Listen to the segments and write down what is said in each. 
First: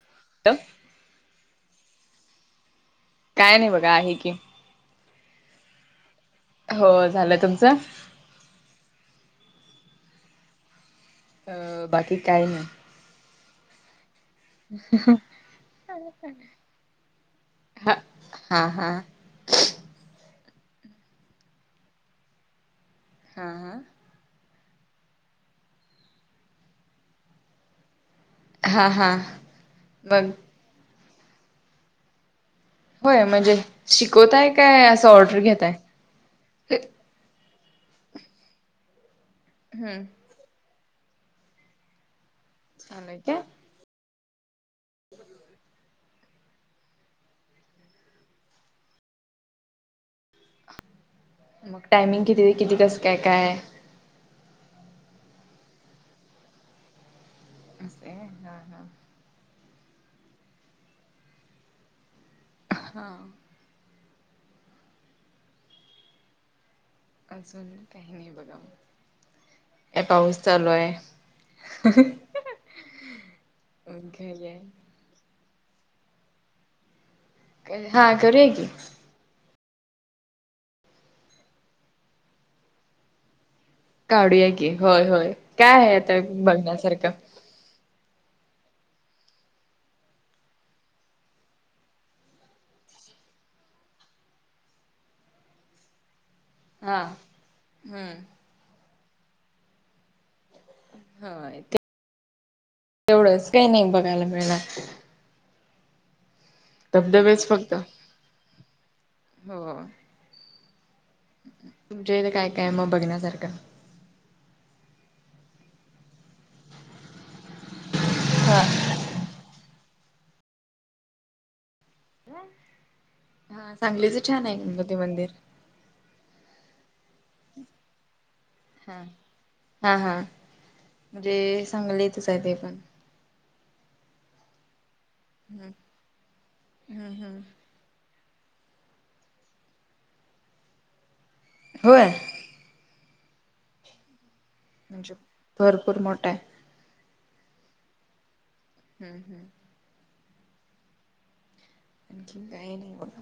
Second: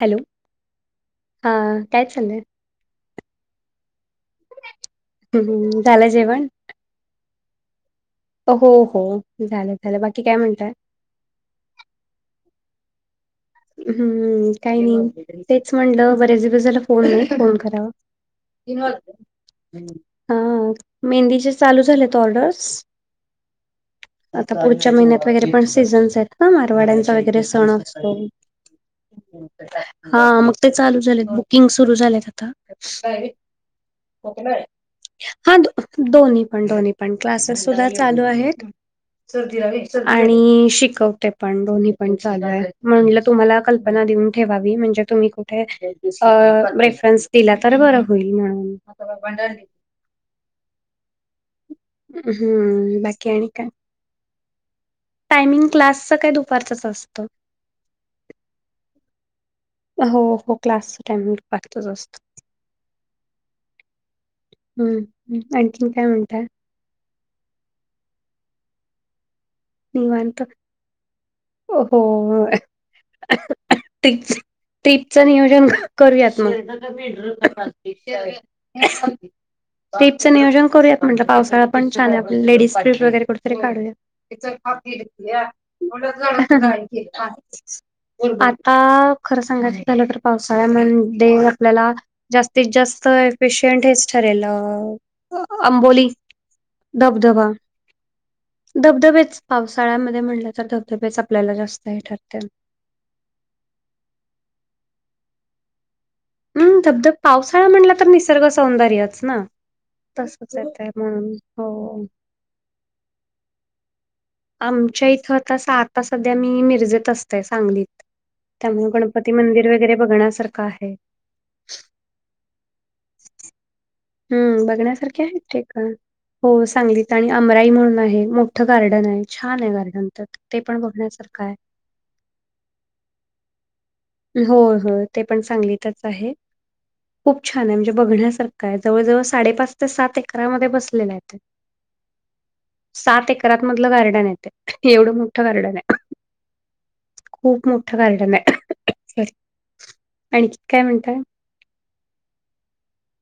Hello अ काय चाले. काय नाही बघा, आहे की. अ झालं जेवण. हो झालं तुमचं. हो हो झालं, झालं बाकी काय म्हणताय. बाकी काय नाही. हम. काही नाही तेच म्हटलं, बरेच दिवस झालं फोन नाही फोन करावं. हा हा हा हा मेहंदीचे चालू झालेत ऑर्डर्स हां हां. आता पुढच्या महिन्यात वगैरे पण, सीझन्स आहेत ना मारवाड्यांचा वगैरे सण असतो. हा हा हा हा मग ते चालू झाले, बुकिंग सुरू झालेत आता. होय म्हणजे, शिकवताय काय असं ऑर्डर हा घेताय. दोन्ही पण दोन्ही पण क्लासेस सुधा चालू आहेत. आणि, हम्म आणि शिकवते पण दोन्ही पण चालू ये चालय म्हणलं का तुम्हाला कल्पना देऊन. ठेवावी म्हणजे तुम्ही कुठे, रेफरन्स दिला तर बरं होईल म्हणून. मग टायमिंग किती ते किती हम्म कसं काय बाकी आणि काय. टायमिंग क्लासचं, काय दुपारचंच असतं. असं हाय होय हां हां. हो हो क्लासच टायमिंग दुपारचच असतं. हा. हम आणखीन काय म्हणताय. अजून काय नाही बघा मग, काय पाऊस चालूय. हो हो तेच. घरी च नियोजन करूयात मग. हा करूया की स्ट्रीपच नियोजन करूयात म्हटलं, पावसाळा पण छान आहे. आपल लेडीज स्ट्रीप वगैर कुठेतरी काढूया. [unintelligible] काढूया की होय होय काय आहे आता बघण्यासारखं आता खरं सांगायचं झालं तर, पावसाळ्यामध्ये आपल्याला. जास्तीत जास्त एफिशियंट हेच ठरेल आंबोली. हा धबधबा हम. धबधबेच पावसाळ्यामध्ये म्हटलं तर, धबधबेच आपल्याला होय जास्त हे ठरते. तेवढंच काय नाही बघायला मिळणार. म धबधब धबधबेच पावसाळा फक्त म्हणलं, तर निसर्ग सौंदर्यच ना. हो तसंच येत म्हणून हो. तुमच्या इथे काय काय मग बघण्यासारखं. आमच्या इथं आता स आता संध्या मी मिरजेत असत सांगलीत हा त्यामुळें गणपती मंदिर वगैरे बघण्यासारखं आहे. [unintelligible] हा सांगलीच. छान आहे हम्म गणपती ते बघण्यासारखे मंदिर आहेत तेे का हो सांगली. आणि अमराई म्हणून आहे, मोठं हा गार्डन आहे छान आहे. हा गार्डन हा तर ते पण बघण्यासारखं आहे. म्हणजे सांगलीतच आहे ते पण. होय होय ते पण हम्म सांगलीतच आहे, हम्म, खूप छान आहे म्हणजे बघण्यासारखं. काय जवळजवळ साडेपाच ते सात एकरामध्ये बसलेल आहे ते. होय. सात एकरात मधलं गार्डन आहे ते, म्हणजे एवढं मोठं गार्डन ये. भरपूर मोठा आहे खूप मोठं गार्डन आय. हम्म हम्. आणखी काय म्हणताय. आणखीन काही नाही बगा.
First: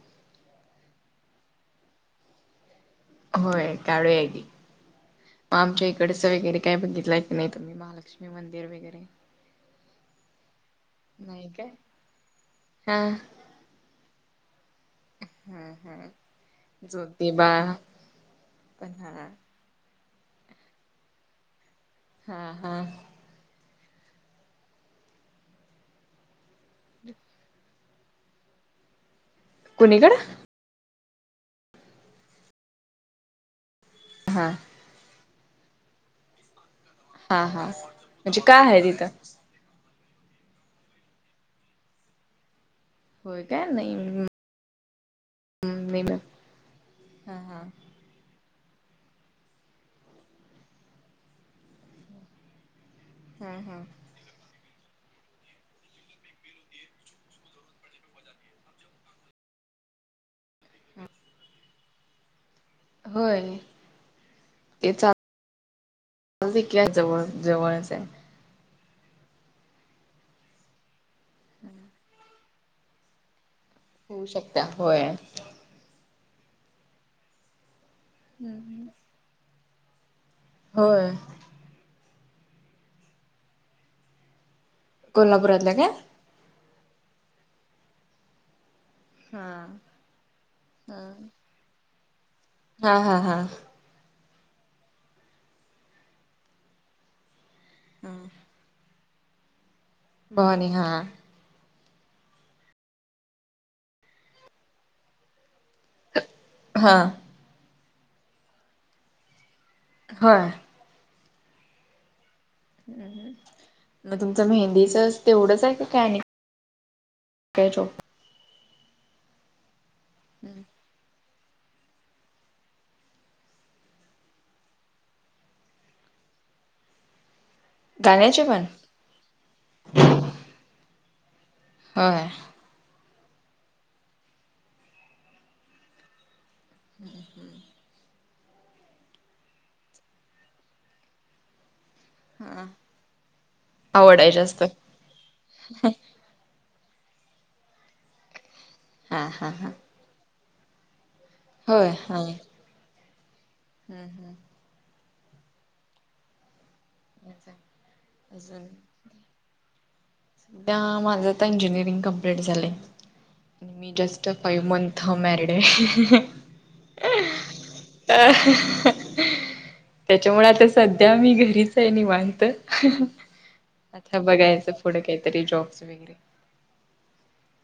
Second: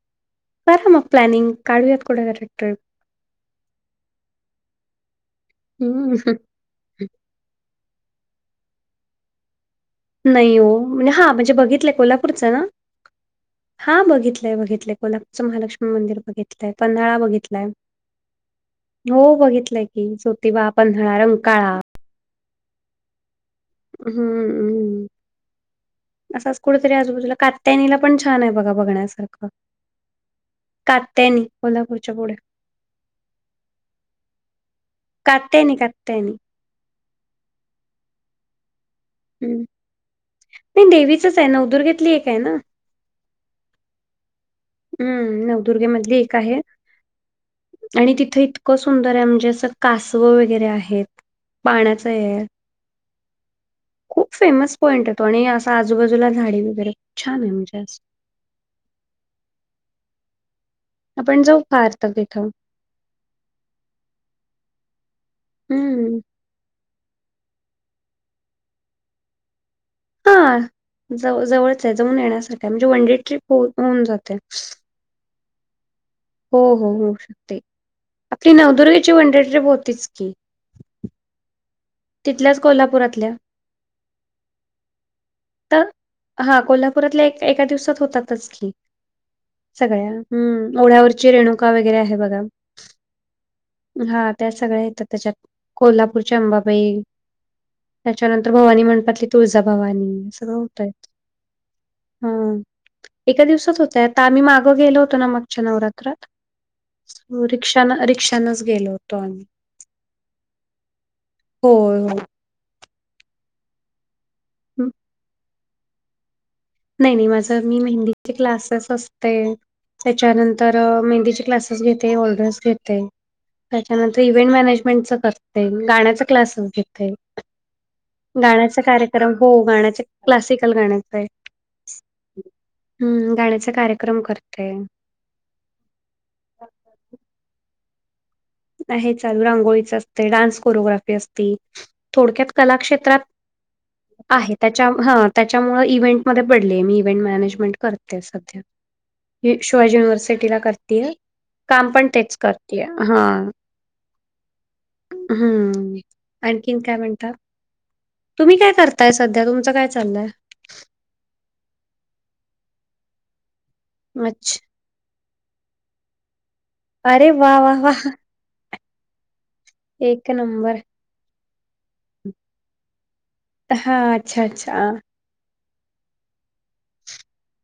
त्यात मग प्लॅनिंग काढूयात कुठे तरी ट्रीप. होय काढूया की, मग आमच्या इकडचा हम्म वगैरे. काय बघितलाय की नाही, तुम्ही महालक्ष्मी मंदिर वगैरे. नाही हो म्हणजे हा नाही म्हणजे, काय बघितलंय कोल्हापूरच ना हा हा बघितलंय बघितलंय. कोल्हापूरचा महालक्ष्मी मंदिर बघितलाय, पन्हाळा ज्योतिबा बघितलाय पण हा हो बघितलाय. जोतिबा पन्हाळा रंकाळा. हा हा. हम्म अम असाच कुठेतरी आजूबाजूला कात. कात्यानीला पण छान आहे बघा बघण्यासारखं. कुणीकड. कात्यायन कोल्हापूरच्या पुढे. हां. कात्यायनी कात्यायनी. हा हा म्हणजे, काय आहे तिथं. हम्म नाही देवीचच आहे, नवदुर्गेतली एक आहे ना. होय काय, नाही हम्म नवदुर्गेमधली नाही एक आहे. हा हा आणि तिथं इतकं सुंदर आहे म्हणजे, असं कासवं वगैरे आहेत. पाण्याचं ये. हा हा खूप फेमस पॉईंट आहेे तो, आणि असा आजूबाजूला झाडी वगैरे छान आहे म्हणजे असं. आपण जाऊ फार तर तिथं. होय तेचा. हम्म. जाऊया कि जवळ जवळचं आहे. ह जवळ जवळच आहे जाऊन येण्यासारखय म्हणजे वन डे ट्रीप हो होऊन होऊ जाते. शकता होय हो हो होऊ शकते आपली नवदुर्गेची वनडे ट्रीप होतीच की. होय. तिथल्याच कोल्हापुरातल्या. कोल्हापुरातल्या काय. हा कोल्हापुरातल्या एक एका दिवसात होतातच की. हा सगळ्या हम्म ओढ्यावरची रेणुका वगैरे आहे बघा. हा हा हा. हा त्या सगळ्या येतात त्याच्यात कोल्हापूरची अंबाबाई हा त्याच्यानंतर. भवानी मंडपातली तुळजाभवानी सगळं भवानी हा होतय. हम्म एका दिवसात होतय आता आम्ही माग गेलो होतो ना मागच्या नवरा. हा रिक्षा रिक्षानच गेलो होतो आम्ही. होय. होय हो. मग तुमचं हं, मेहंदीच तेवढंच आहे का आणि काय. नाही नाही माझ मी जॉब मेहंदीचे क्लासेस असते त्याच्यानंतर मेहंदी क्लासे. सेस घेते ऑर्डर्स घेते. त्याच्यानंतर इव्हेंट मॅनेजमेंटच करते गाण्याचा क्लासेस घेते. गाण्याचे पण गाण्याचा कार्यक्रम हो गाण्याचे क्लासिकल गाण्याच आहे. होय हम्म गाण्याचा कार्यक्रम करते. [inaudible] आहे चालू रांगोळीच असते डान्स कोरोग्राफी असती थोडक्यात कलाक्षेत्रात आवड आहे जास्त त्याचा ह त्याच्यामुळे इव्हेंट. मध्ये पडले मी इव्हेंट मॅनेजमेंट करते सध्या हा हा हा शिवाजी युव्हर्सिटीला करते. होय काम पण होय तेच करतीय हा. हम्म हम्म. हम्म आणखीन काय म्हणता तुम्ही अजून काय कर. ताय सध्या तुमचं काय चाललंय. माझं आता इंजिनिअरिंग कमप्लीट झालंय मी जस्ट मच्छ फाईव्ह मंथ हो मॅरिड आहे. अरे वा वा वा एक त्याच्यामुळे आता नंबर सध्या मी घरीच आहे निवांत हा आता अच्छा बघायचं. अच्छा पुढं काहीतरी जॉबच वैगेरे.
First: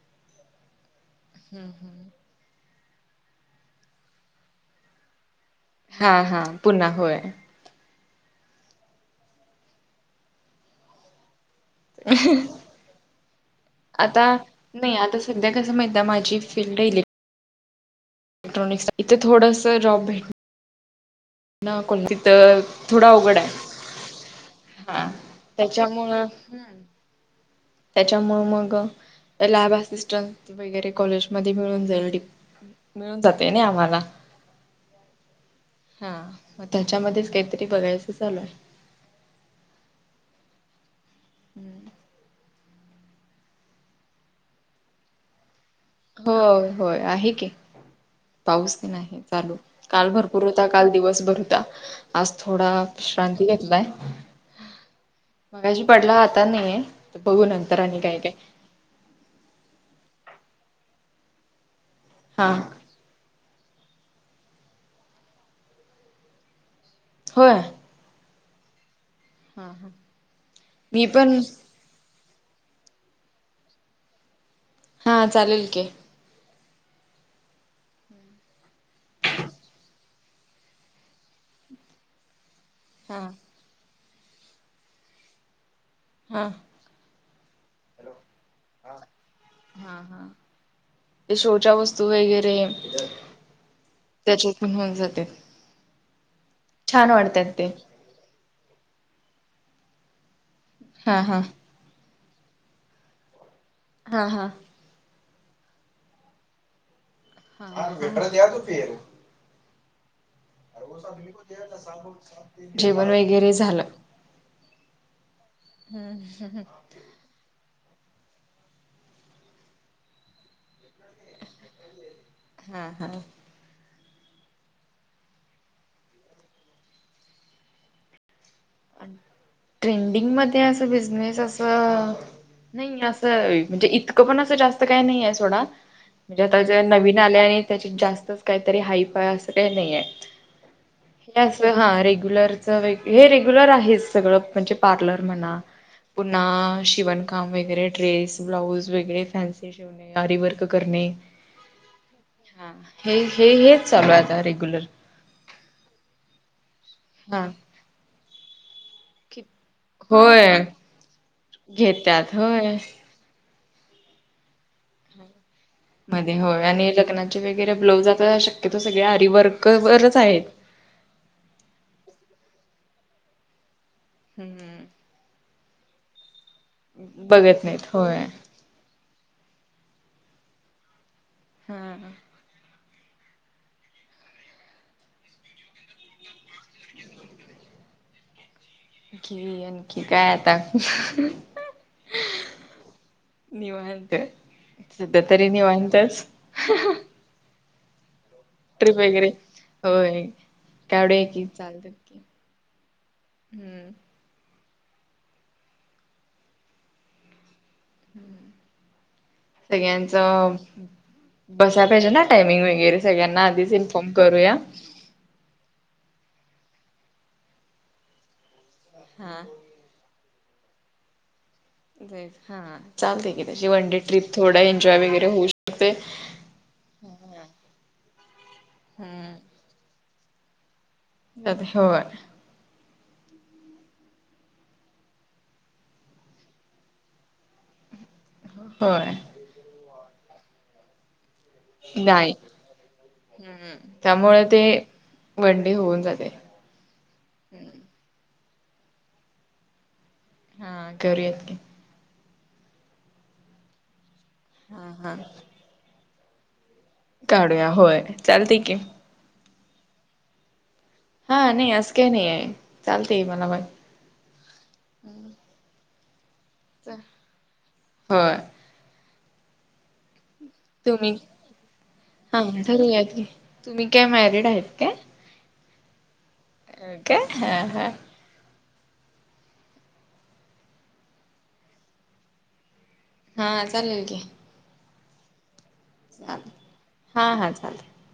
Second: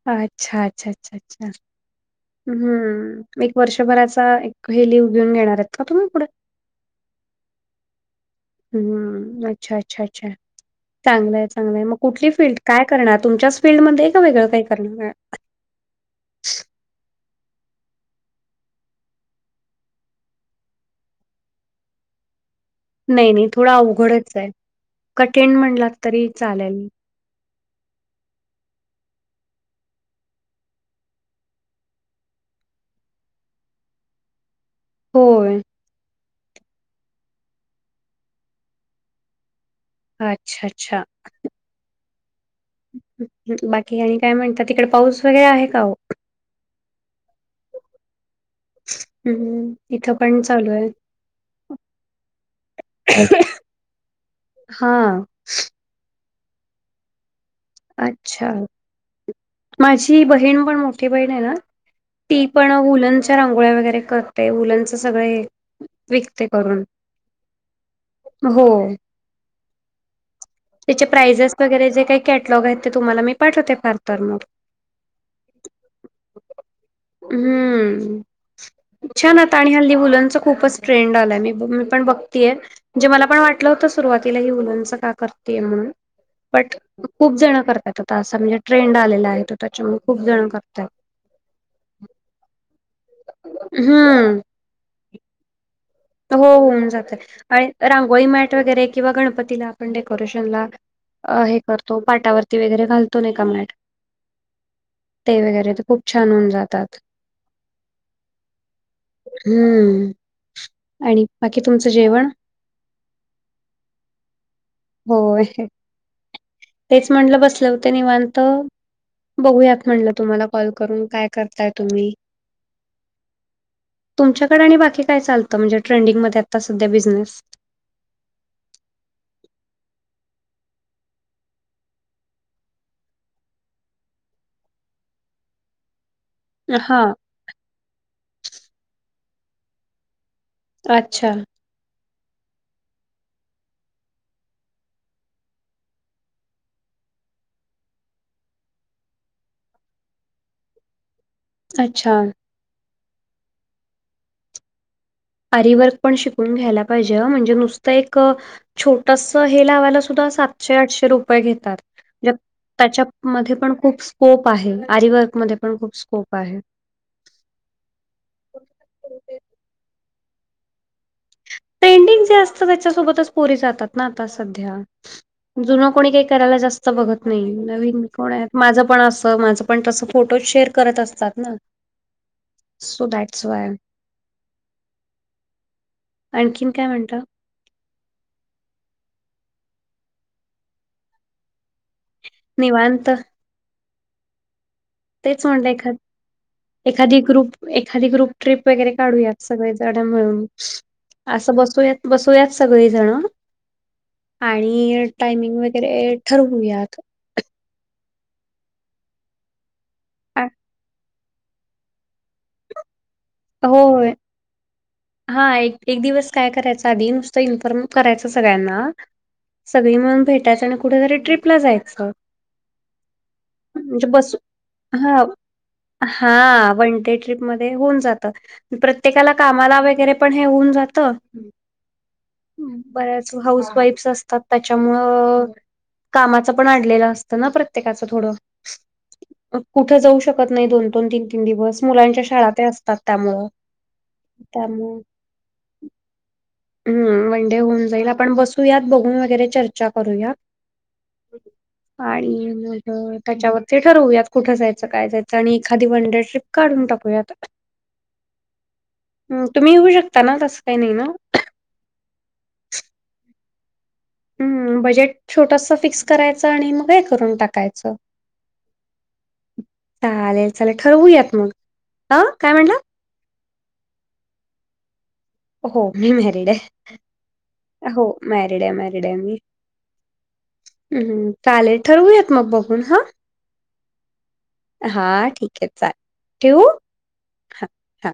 अच्छा अच्छा अच्छा अच्छा अच्छा. हम्म एक वर्षभराचा एक घेऊन देणाऱ्येत. हा हा पुन्हा होय. हम्म अच्छा अच्छा अच्छा. चांगलंय चांगलंय मग कुठली फील्ड काय करणार तुमच्याच फीलडमध्ये का वेगळं काही करणार. तस म्हणजे माझी फील्ड इले. इलेट्रॉनिक इथे थोडस जॉब भेट. कोणती तर. नाही नाही थोडा अवघडच आहे हा कठीण म्हणला तरी चालेल. [inaudible] त्याच्यामुळ मग लॅब असिस्टंट वगैरे कॉलेजमध्ये मिळून जाईल डी. मिळून जातंय नाही आम्हाला. होय. हा मग त्याच्यामध्येच काहीतरी बघायचं चालूय. अच्छा अच्छा. हम्म. बाकी आणि काय म्हणता तिकडे पाऊस वगैरे आहे का ओ. होय होय आहे की. पाऊस पण आहे चालू हम्म काल इथं पण भरपूर होता चालू आहे. काल दिवसभर होता. आज थोडा शविश्रांती घेतलाय. हा. मगाशी पडला आता नाहीय तर बघू न. अच्छा माझी बहीण पण मोठी बहीण आहे ना. ती हा पण वुलनच्या रांगोळ्या वैगेरे करते वूलच सगळे विकते करून. होय. हो हा हा त्याचे मी पण प्राइजेस वैगेरे जे काही. कॅटलॉग आहेत ते तुम्हाला मी पाठवते फार तर मग हा चालेल की. हम्म छान आता आणि हल्ली वुलंच खूपच. ट्रेंड आलाय मी मी पण बघतीय म्हणजे हा मला पण वाट. वाटल होत सुरुवातीला हे वूलनच का करतेय म्हणून. हा खूप जण करतायत आता असं म्हणजे ट्रेंड आलेला आहे त त्याच्यामुळे हा खूप हा जण करताय. ते शोच्या वस्तू वगैरे हम्म त्याच्यातण होऊन जाते. हो होऊन छान जातय वाटतात ते आणि रांगोळी मॅट वगैरे किंवा गणपतीला आपण डेकोरेशनला. हा हा अ हे करतो पाटावरती वगैरे घालतो नाही का मॅट. हा हा. ते वगैरे ते खूप छान होऊन जातात. हा [unintelligible] हम्म. आणि बाकी तुमचं जेवण जेवण वगैरे झालं. होय. हम्म. म्हटलं बसले होते निवांत. बघूयात म्हटलं तुम्हाला कॉल करून काय करताय तुम्ही. हा हा. तुमच्याकडे आणि बाकी काय चालतं म्हणजे ट्रेंडिंग मध्ये आता सध्या बिझनेस. ट्रेंडिंग मध्ये असं बिझनेस असं. नाही असं म्हणजे इतकं पण असं जास्त काही नाही आहे सोडा. म्हणजे आता जर हा नवीन आल्या आणि त्याची जास्तच काहीतरी हायफाय असं का नाही आहे. अच्छा. हा रेग्युलर हे रेग्युलर आहे सगळं म्हणजे पार्लर म्हणा. पुन्हा शिवणकाम वगैरे ड्रेस ब्लाऊज वगैरे फॅन्सी. आरी वर्क करणे. अच्छा हा हे हे हेच चालू आता रेग्युलर. आरीवर्क पण शिकून घ्यायला पाहिजे ह हा म्हणजे नुसतं एक छोट. तस हे लावायला सुद्धा होय सातशे आठशे रुपये घेतात घेत्यात होय त्याच्या. मध्ये पण खूप स्कोप आहे आरीवर्क मध्ये पण खूप स्कोप मध्ये आहे. होय आणि लग्नात. चे वगैरे ब्लाऊज आता शक्यतो सगळे आरीवर्कवरच आहेत. ट्रेडिंग जे असत त्याच्यासोबतच पोरी जातात ना आता सध्या. हम्म जुन कोणी काही करायला जास्त बघत नाही नाहीत नवीन होय. कोणा. माझं पण असं माझं पण तस फोटो शेअर करत असतात ना. हा. So that's why. आणखीन काय म्हणता आणखी काय आता. निवांत. निवांत सध्या तरी निवांतच. अधिक रूप. एखादी ग्रुप ट्रीप वगैरे काढूयात सगळे जण होय. मिळून. कावडे एकी असं चालतात बसूयात की बसूयात सगळी जण. हम्म आणि टायमिंग वगैरे ठरवूयात. आ- सगळ्यांचं. बसायला पाहिजे ना टायमिंग वगैरे सगळ्यांना आधीच इन्फॉर्म होय. करूया. हा एक एक दिवस काय करायचं आधी नुसतं इन्फॉर्म करायचं सगळ्यांना. हा हा. सगळी मिळून भेटायचं आणि कुठेतरी ट्रिपला जायचं. हा चालते की त्याची वन डे म्हणजे ट्रिप बसू थोडा एन्जॉय हा वगैरे होऊ शकतय. हा वन डे ट्रीपमध्ये होऊन जातं प्रत्येकाला कामाला वगैरे पण हे होऊन जातं. होय बऱ्याच हाऊस वाईफ्स असतात त्याच्यामुळं. कामाचा पण अडलेल असतं ना प्र. प्रत्येकाचं थोडं होय मग कुठं जाऊ शकत नाही दोन दोन तीन दिवस मुलांच्या नाही शाळा तेन असतात. त्यामुळं. हम्म त्यामुळे ते त्यामुळं वन डे होऊन जाते. हम्म वन डे होऊन जाईल आपण बसूयात बघून वगैरे चर्चा करूया. हा करूयात की. आणि मग त्याच्यावरती ठरवूयात कुठं जायचं हा काय हा जायचं आणि. आणि एखादी वन डे ट्रिप काढून टाकू. काढूया होय चालते की. हम्म तुम्ही येऊ शकता ना तसं काही नाही ना. हा नाही असं काय नाही आहे चालतय मला हम्म बजेट छोटस फिक्स करायचं आणि मग हे करून टाकायचं. होय चालेल चालेल तुम्ही ठरवूयात मग अ हा काय म्हटला. [unintelligible] तुम्ही काय मॅरिड आहेत काय. हो मी मॅरिड आहे काय हा हा हो मॅरिड आहे मॅरिड आहे मी. हम्म चालेल ठरवूयात मग बघून हा. हा चालेल की. हा ठीक आहे. चालेल. ठेवू? चालतंय हा हा हां, चालतय. हां.